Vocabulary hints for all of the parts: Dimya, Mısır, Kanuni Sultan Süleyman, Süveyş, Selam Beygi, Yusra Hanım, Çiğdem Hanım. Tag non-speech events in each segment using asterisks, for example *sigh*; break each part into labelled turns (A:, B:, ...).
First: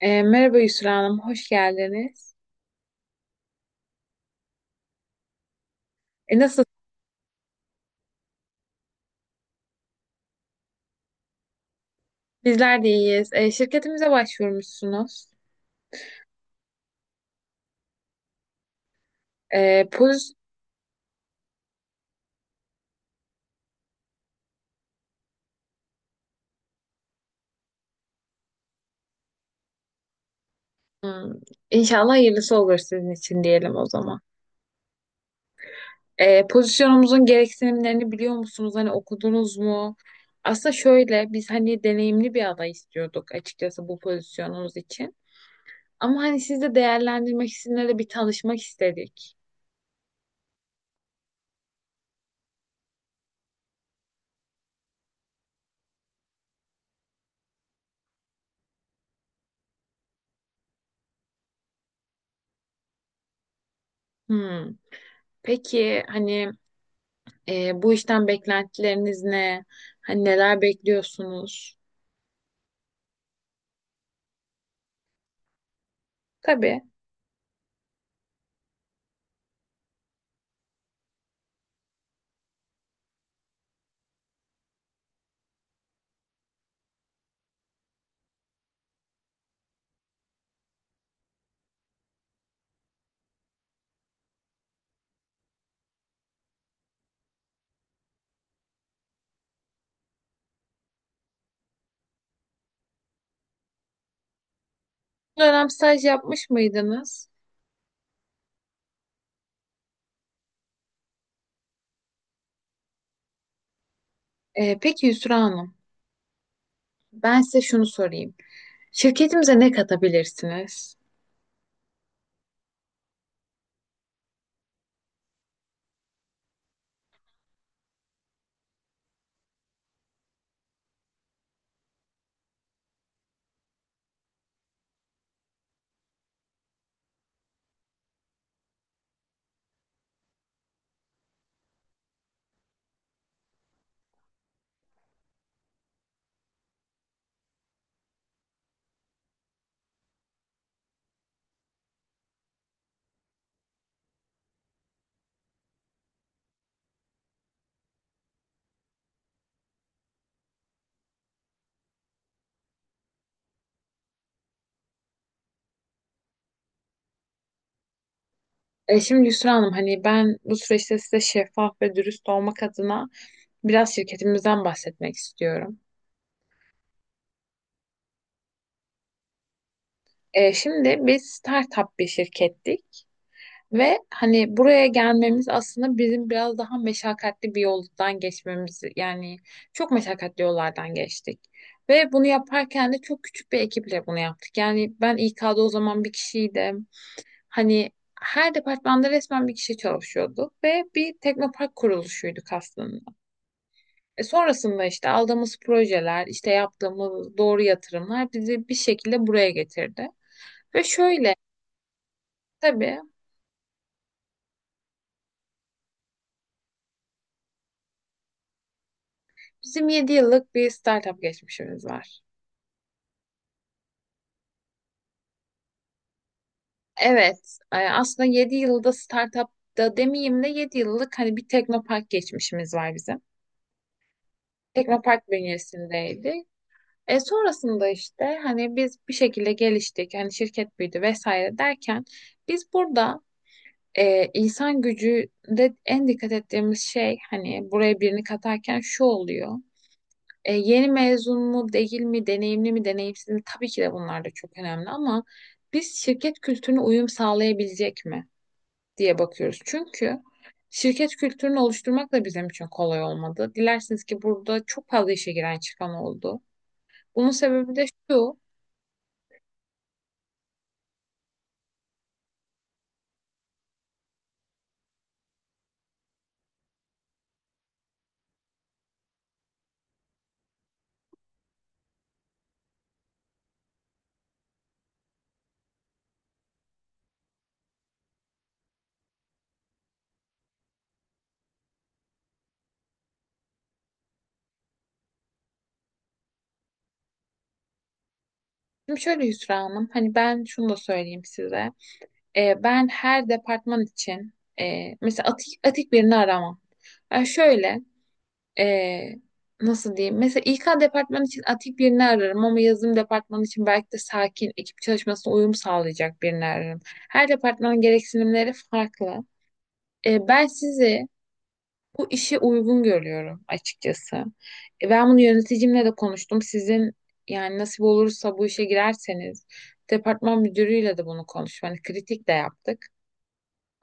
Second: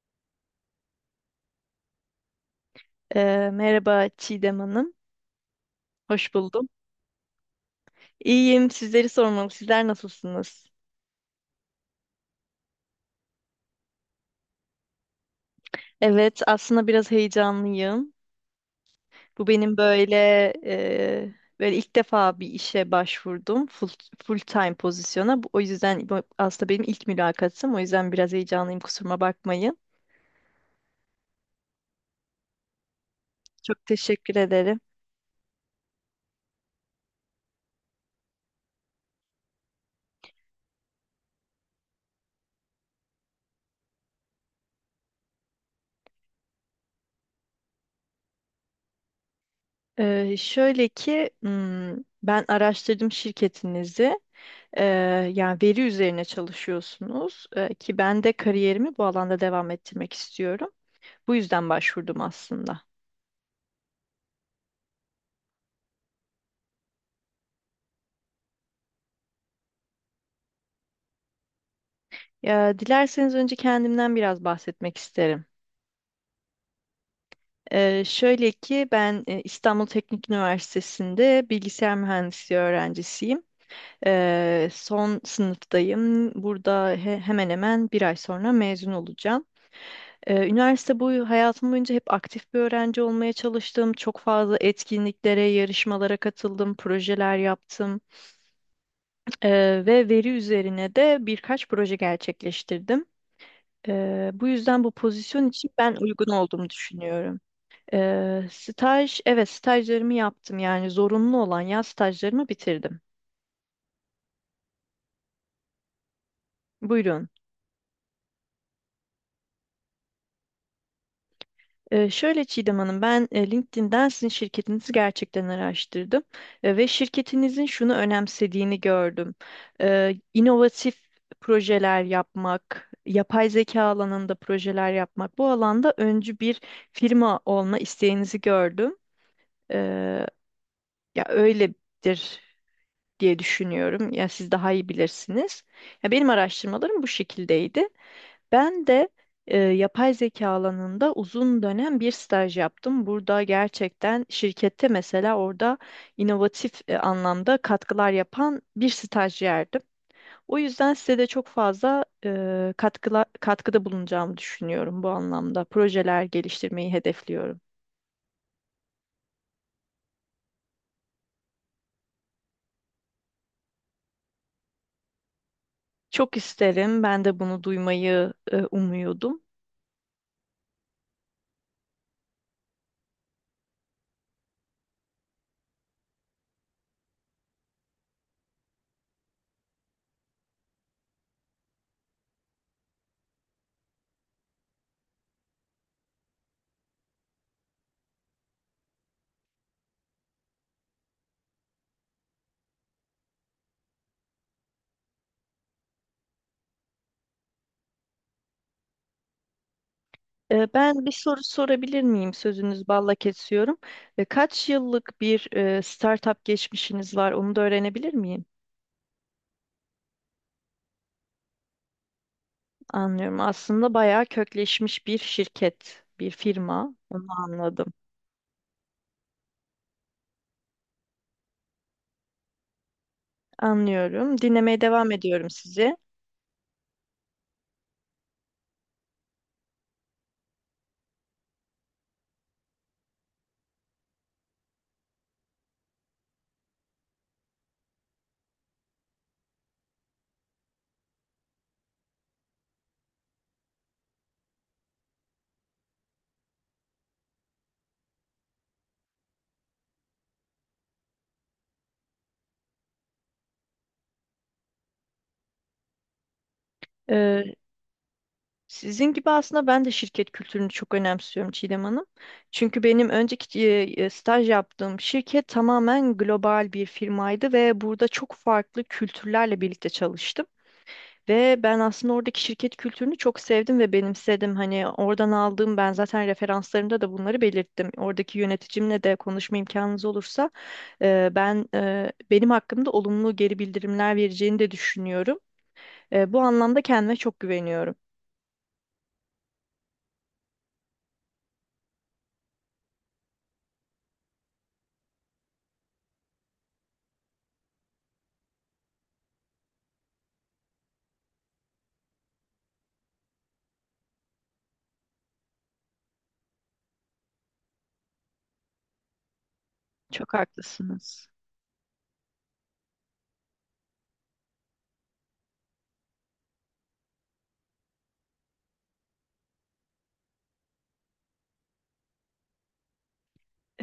A: Merhaba Yusra Hanım, hoş geldiniz.
B: Merhaba Çiğdem Hanım. Hoş
A: Nasıl?
B: buldum. İyiyim. Sizleri sormalı. Sizler nasılsınız?
A: Bizler de iyiyiz. Şirketimize başvurmuşsunuz.
B: Evet, aslında biraz heyecanlıyım. Bu
A: E,
B: benim
A: poz
B: e, böyle ilk defa bir işe başvurdum. Full time pozisyona. O yüzden bu aslında benim ilk mülakatım. O yüzden biraz heyecanlıyım. Kusuruma bakmayın.
A: Hmm, İnşallah hayırlısı olur sizin için diyelim
B: Çok
A: o zaman.
B: teşekkür ederim.
A: Pozisyonumuzun gereksinimlerini biliyor musunuz? Hani okudunuz mu? Aslında şöyle, biz hani deneyimli bir aday istiyorduk açıkçası bu pozisyonumuz için. Ama hani siz de değerlendirmek, sizinle de bir tanışmak istedik.
B: Şöyle ki ben araştırdım şirketinizi. Ee, Yani veri üzerine çalışıyorsunuz, ki ben de kariyerimi bu alanda devam ettirmek istiyorum. Bu yüzden başvurdum aslında.
A: Hmm. Peki, hani, bu işten beklentileriniz ne? Hani neler bekliyorsunuz?
B: Ya, dilerseniz önce kendimden biraz bahsetmek isterim.
A: Tabii.
B: Şöyle ki ben İstanbul Teknik Üniversitesi'nde bilgisayar mühendisliği öğrencisiyim. Son sınıftayım. Burada hemen hemen bir ay sonra mezun olacağım. Üniversite boyu Hayatım boyunca hep aktif bir öğrenci olmaya çalıştım. Çok fazla etkinliklere, yarışmalara katıldım, projeler yaptım. Ee, Ve veri üzerine de birkaç proje gerçekleştirdim. Bu yüzden bu
A: Bu
B: pozisyon için
A: dönem
B: ben
A: staj
B: uygun
A: yapmış
B: olduğumu
A: mıydınız?
B: düşünüyorum. Evet, stajlarımı yaptım, yani zorunlu olan yaz stajlarımı bitirdim.
A: Peki Yusra Hanım,
B: Buyurun.
A: ben size şunu sorayım. Şirketimize ne katabilirsiniz?
B: Şöyle Çiğdem Hanım, ben LinkedIn'den sizin şirketinizi gerçekten araştırdım. Ve şirketinizin şunu önemsediğini gördüm. İnovatif projeler yapmak, yapay zeka alanında projeler yapmak, bu alanda öncü bir firma olma isteğinizi gördüm. Ee, Ya öyledir diye düşünüyorum. Ya siz daha iyi bilirsiniz. Ya benim araştırmalarım bu şekildeydi. Ben de yapay zeka alanında uzun dönem bir staj yaptım. Burada gerçekten şirkette mesela orada inovatif anlamda katkılar yapan bir stajyerdim. O yüzden size de çok fazla katkıda bulunacağımı düşünüyorum bu anlamda. Projeler geliştirmeyi hedefliyorum.
A: Şimdi Yusra Hanım, hani ben bu süreçte size şeffaf ve dürüst olmak adına biraz şirketimizden bahsetmek istiyorum.
B: Çok isterim. Ben de bunu duymayı umuyordum.
A: Şimdi biz startup bir şirkettik. Ve hani buraya gelmemiz aslında bizim biraz daha meşakkatli bir yoldan geçmemiz, yani çok meşakkatli yollardan geçtik. Ve bunu yaparken de çok küçük bir ekiple bunu yaptık. Yani ben İK'da o zaman bir kişiydim. Hani her departmanda resmen bir kişi çalışıyordu ve bir teknopark kuruluşuyduk aslında. Sonrasında işte aldığımız projeler, işte yaptığımız doğru yatırımlar bizi bir şekilde buraya getirdi. Ve
B: Ben bir
A: şöyle,
B: soru sorabilir miyim? Sözünüz
A: tabii,
B: balla kesiyorum. Kaç yıllık bir startup geçmişiniz var? Onu da öğrenebilir miyim?
A: bizim 7 yıllık bir startup geçmişimiz var.
B: Anlıyorum. Aslında bayağı kökleşmiş bir şirket, bir firma. Onu
A: Evet,
B: anladım.
A: aslında 7 yılda startupta demeyeyim de 7 yıllık hani bir teknopark geçmişimiz var bizim.
B: Anlıyorum. Dinlemeye devam
A: Teknopark
B: ediyorum sizi.
A: bünyesindeydi. Sonrasında işte hani biz bir şekilde geliştik, hani şirket büyüdü vesaire derken biz burada insan gücünde en dikkat ettiğimiz şey hani buraya birini katarken şu oluyor. Yeni mezun mu değil mi, deneyimli mi deneyimsiz mi, tabii ki de bunlar da çok önemli ama biz şirket kültürüne uyum sağlayabilecek mi diye bakıyoruz. Çünkü şirket kültürünü oluşturmak da bizim için kolay olmadı. Dilersiniz ki burada çok fazla işe giren çıkan oldu. Bunun
B: Ee,
A: sebebi de şu.
B: Sizin gibi aslında ben de şirket kültürünü çok önemsiyorum Çiğdem Hanım. Çünkü benim önceki staj yaptığım şirket tamamen global bir firmaydı ve burada çok farklı kültürlerle birlikte çalıştım. Ve ben aslında oradaki şirket kültürünü çok sevdim ve benimsedim. Hani oradan aldığım ben zaten referanslarımda da bunları belirttim. Oradaki yöneticimle de konuşma imkanınız olursa benim hakkımda olumlu geri bildirimler vereceğini de düşünüyorum. Bu anlamda kendime çok güveniyorum.
A: Şimdi şöyle Hüsra Hanım, hani ben şunu da söyleyeyim size. Ben her departman için mesela atik birini aramam. Yani şöyle, e, nasıl diyeyim? Mesela İK departmanı için atik birini ararım ama yazılım departmanı için belki de sakin, ekip çalışmasına uyum sağlayacak birini ararım. Her departmanın gereksinimleri farklı.
B: Çok
A: Ben sizi
B: haklısınız.
A: bu işe uygun görüyorum açıkçası. Ben bunu yöneticimle de konuştum. Sizin, yani nasip olursa bu işe girerseniz, departman müdürüyle de bunu konuştum. Hani kritik de yaptık.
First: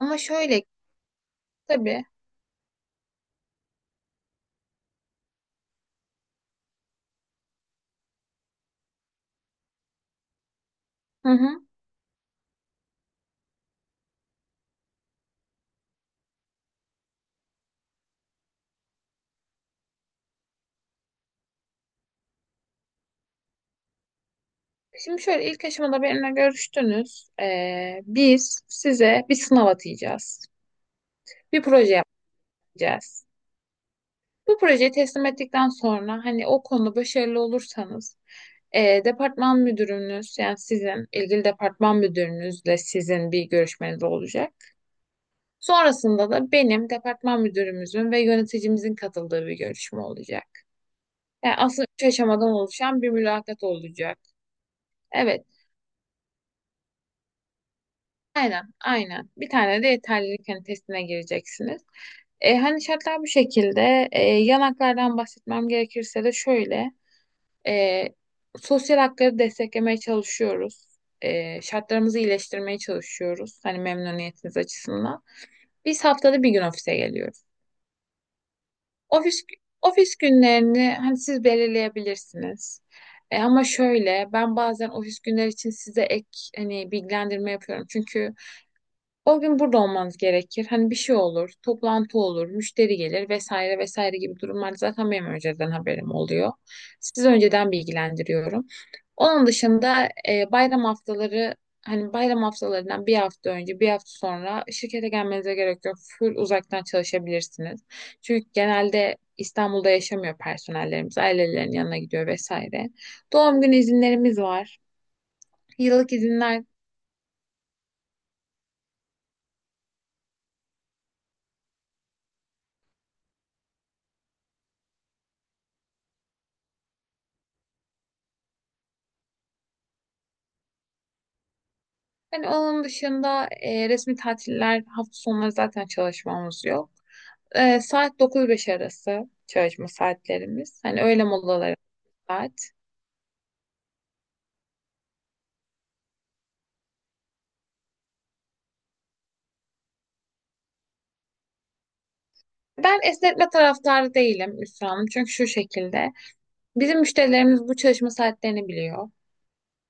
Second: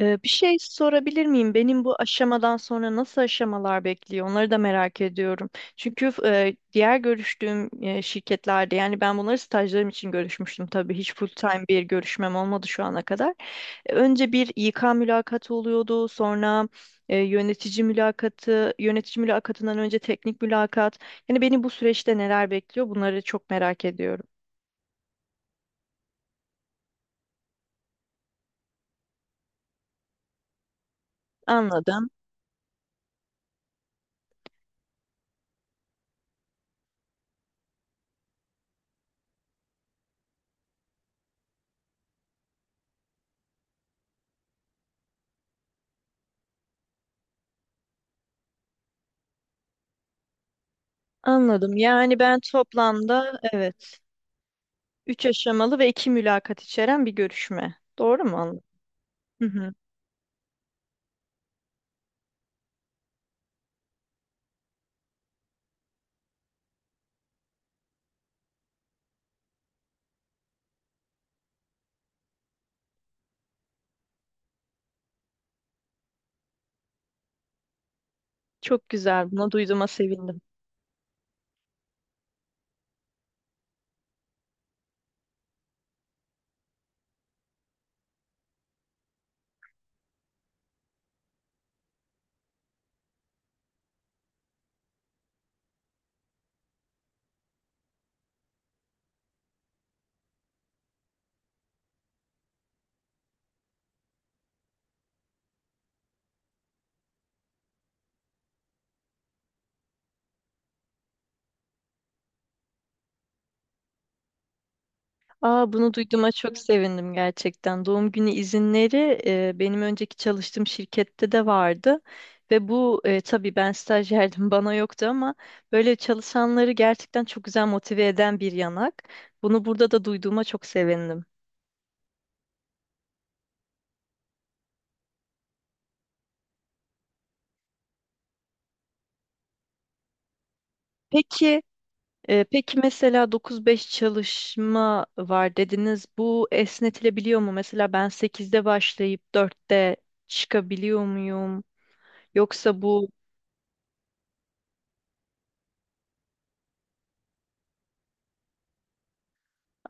B: Bir şey
A: şöyle,
B: sorabilir miyim? Benim bu
A: tabii.
B: aşamadan sonra nasıl aşamalar bekliyor? Onları da merak ediyorum. Çünkü diğer görüştüğüm şirketlerde, yani ben bunları stajlarım için görüşmüştüm tabii. Hiç full
A: Hı
B: time
A: hı.
B: bir görüşmem olmadı şu ana kadar. Önce bir İK mülakatı oluyordu. Sonra yönetici mülakatından önce teknik mülakat. Yani beni bu süreçte neler bekliyor? Bunları çok merak ediyorum.
A: Şimdi şöyle, ilk aşamada benimle görüştünüz. Biz size bir sınav atayacağız. Bir proje
B: Anladım.
A: yapacağız. Bu projeyi teslim ettikten sonra hani o konuda başarılı olursanız, departman müdürünüz, yani sizin ilgili departman müdürünüzle sizin bir görüşmeniz olacak. Sonrasında da benim departman müdürümüzün ve yöneticimizin katıldığı bir görüşme olacak. Yani
B: Anladım.
A: aslında üç
B: Yani ben
A: aşamadan oluşan bir
B: toplamda,
A: mülakat
B: evet,
A: olacak.
B: üç
A: Evet,
B: aşamalı ve iki mülakat içeren bir görüşme. Doğru mu anladım?
A: aynen, aynen.
B: Hı
A: Bir
B: hı.
A: tane de yeterlilik hani testine gireceksiniz. Hani şartlar bu şekilde. Yanaklardan bahsetmem gerekirse de şöyle. E, Sosyal hakları desteklemeye çalışıyoruz. Şartlarımızı iyileştirmeye çalışıyoruz. Hani memnuniyetiniz açısından. Biz haftada bir gün ofise geliyoruz.
B: Çok güzel.
A: Ofis
B: Buna duyduğuma
A: ofis
B: sevindim.
A: günlerini hani siz belirleyebilirsiniz. Ama şöyle, ben bazen ofis günleri için size ek hani bilgilendirme yapıyorum. Çünkü o gün burada olmanız gerekir. Hani bir şey olur, toplantı olur, müşteri gelir vesaire vesaire gibi durumlar zaten benim önceden haberim oluyor. Sizi önceden bilgilendiriyorum. Onun dışında bayram haftaları, hani bayram haftalarından bir hafta önce bir hafta sonra şirkete gelmenize gerek yok. Full uzaktan çalışabilirsiniz. Çünkü genelde İstanbul'da yaşamıyor personellerimiz. Ailelerinin yanına gidiyor vesaire. Doğum günü izinlerimiz var.
B: Aa, bunu
A: Yıllık
B: duyduğuma çok
A: izinler.
B: sevindim gerçekten. Doğum günü izinleri benim önceki çalıştığım şirkette de vardı. Ve bu tabii ben stajyerdim *laughs* bana yoktu ama böyle çalışanları gerçekten çok güzel motive eden bir yanak. Bunu burada da duyduğuma çok sevindim.
A: Hani onun dışında resmi tatiller, hafta sonları zaten çalışmamız yok. Saat 9-5 arası çalışma saatlerimiz. Hani öğle
B: Peki,
A: molaları
B: e,
A: saat.
B: peki mesela 9-5 çalışma var dediniz. Bu esnetilebiliyor mu? Mesela ben 8'de başlayıp 4'te çıkabiliyor muyum? Yoksa
A: Ben
B: bu...
A: esnetme taraftarı değilim Hüsnü Hanım. Çünkü şu şekilde, bizim müşterilerimiz bu çalışma saatlerini biliyor.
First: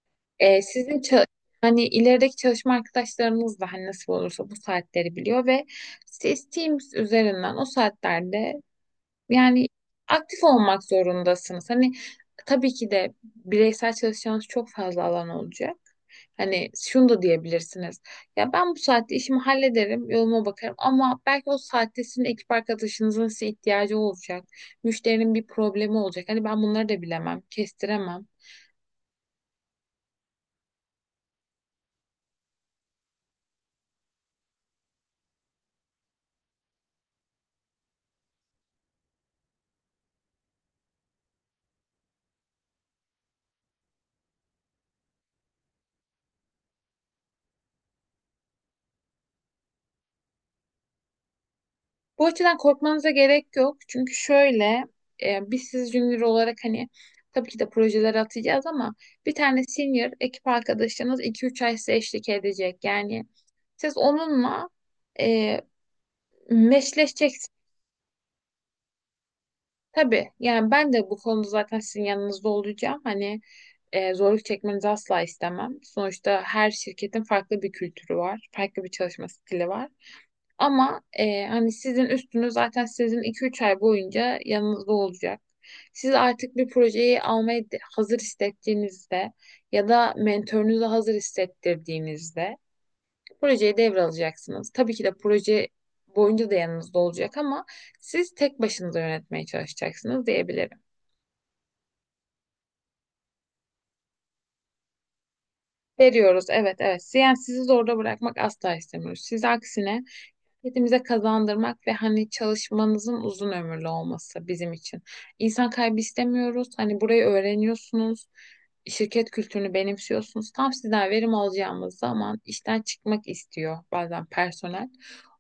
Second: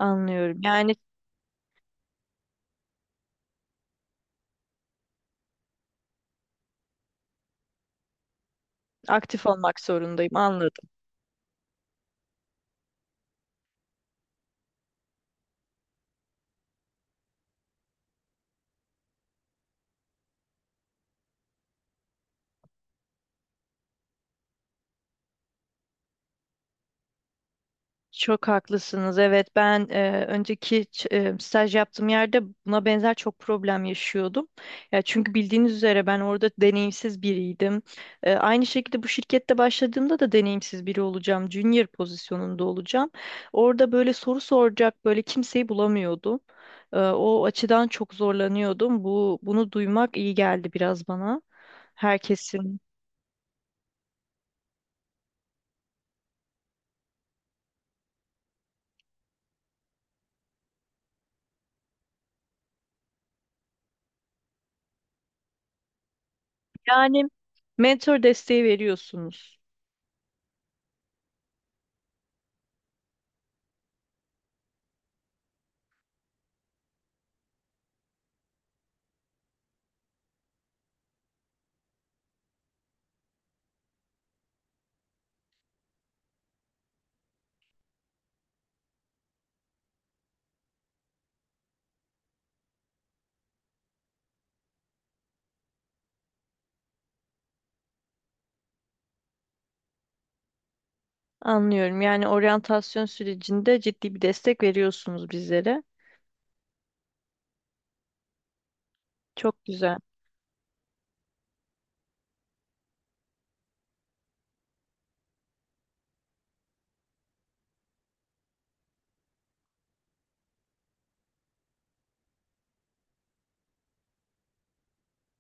B: Anlıyorum.
A: E,
B: Yani...
A: sizin ça- Hani ilerideki çalışma arkadaşlarınız da hani nasıl olursa bu saatleri biliyor ve siz Teams üzerinden o saatlerde...
B: Aktif
A: Yani
B: olmak zorundayım,
A: aktif olmak
B: anladım.
A: zorundasınız. Hani tabii ki de bireysel çalışacağınız çok fazla alan olacak. Hani şunu da diyebilirsiniz. Ya ben bu saatte işimi hallederim, yoluma bakarım ama belki o saatte sizin ekip arkadaşınızın size ihtiyacı olacak. Müşterinin bir problemi olacak. Hani ben bunları da bilemem, kestiremem.
B: Çok haklısınız. Evet, ben önceki staj yaptığım yerde buna benzer çok problem yaşıyordum. Ya çünkü bildiğiniz üzere ben orada deneyimsiz biriydim. Aynı şekilde bu şirkette başladığımda da deneyimsiz biri olacağım, junior pozisyonunda olacağım. Orada böyle soru soracak böyle kimseyi bulamıyordum. O açıdan çok zorlanıyordum. Bunu duymak iyi geldi biraz bana.
A: Bu açıdan
B: Herkesin.
A: korkmanıza gerek yok. Çünkü şöyle, biz siz junior olarak hani tabii ki de projelere atacağız ama bir tane senior ekip arkadaşınız 2-3 ay size eşlik edecek. Yani siz onunla e,
B: Yani
A: meşleşeceksiniz.
B: mentor desteği veriyorsunuz.
A: Tabii yani ben de bu konuda zaten sizin yanınızda olacağım. Hani zorluk çekmenizi asla istemem. Sonuçta her şirketin farklı bir kültürü var, farklı bir çalışma stili var. Ama hani sizin üstünüz zaten sizin 2-3 ay boyunca yanınızda olacak. Siz artık bir projeyi almaya hazır hissettiğinizde ya da mentorunuza hazır hissettirdiğinizde projeyi devralacaksınız. Tabii ki de proje boyunca da yanınızda olacak ama siz tek başınıza yönetmeye çalışacaksınız diyebilirim.
B: Anlıyorum. Yani oryantasyon sürecinde ciddi bir destek veriyorsunuz bizlere.
A: Veriyoruz, evet, evet. Yani sizi zorda bırakmak asla istemiyoruz. Siz
B: Çok güzel.
A: aksine... Kendimize kazandırmak ve hani çalışmanızın uzun ömürlü olması bizim için. İnsan kaybı istemiyoruz. Hani burayı öğreniyorsunuz. Şirket kültürünü benimsiyorsunuz. Tam sizden verim alacağımız zaman işten çıkmak istiyor bazen personel.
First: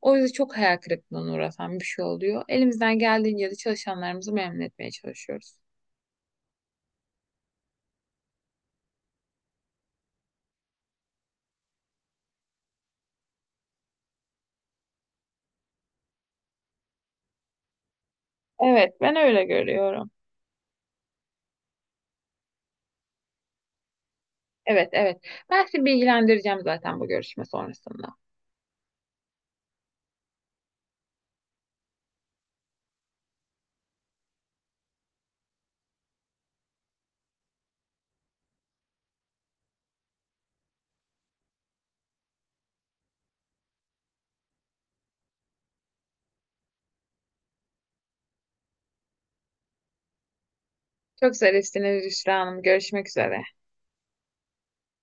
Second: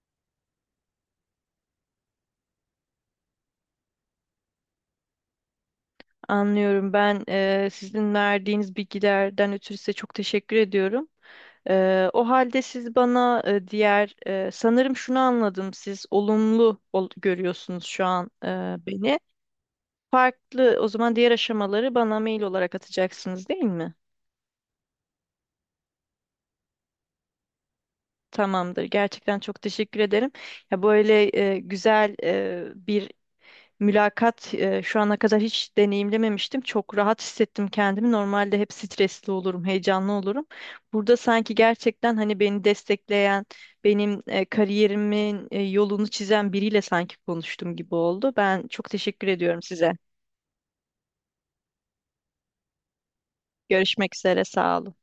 A: O yüzden çok hayal kırıklığına uğratan bir şey oluyor. Elimizden geldiğince de çalışanlarımızı memnun etmeye çalışıyoruz.
B: Anlıyorum. Ben sizin verdiğiniz bilgilerden ötürü size çok teşekkür ediyorum. O halde siz bana diğer sanırım şunu anladım. Siz olumlu görüyorsunuz şu an
A: Evet, ben
B: beni.
A: öyle görüyorum.
B: Farklı o zaman, diğer aşamaları bana mail olarak atacaksınız değil mi?
A: Evet, evet. Ben sizi bilgilendireceğim zaten bu görüşme sonrasında.
B: Tamamdır. Gerçekten çok teşekkür ederim. Ya böyle güzel bir mülakat şu ana kadar hiç deneyimlememiştim. Çok rahat hissettim kendimi. Normalde hep stresli olurum, heyecanlı olurum. Burada sanki gerçekten hani beni destekleyen, benim kariyerimin yolunu çizen biriyle sanki konuştum gibi oldu. Ben çok teşekkür ediyorum size.
A: Çok zarifsiniz Hüsra Hanım. Görüşmek üzere.
B: Görüşmek üzere, sağ olun.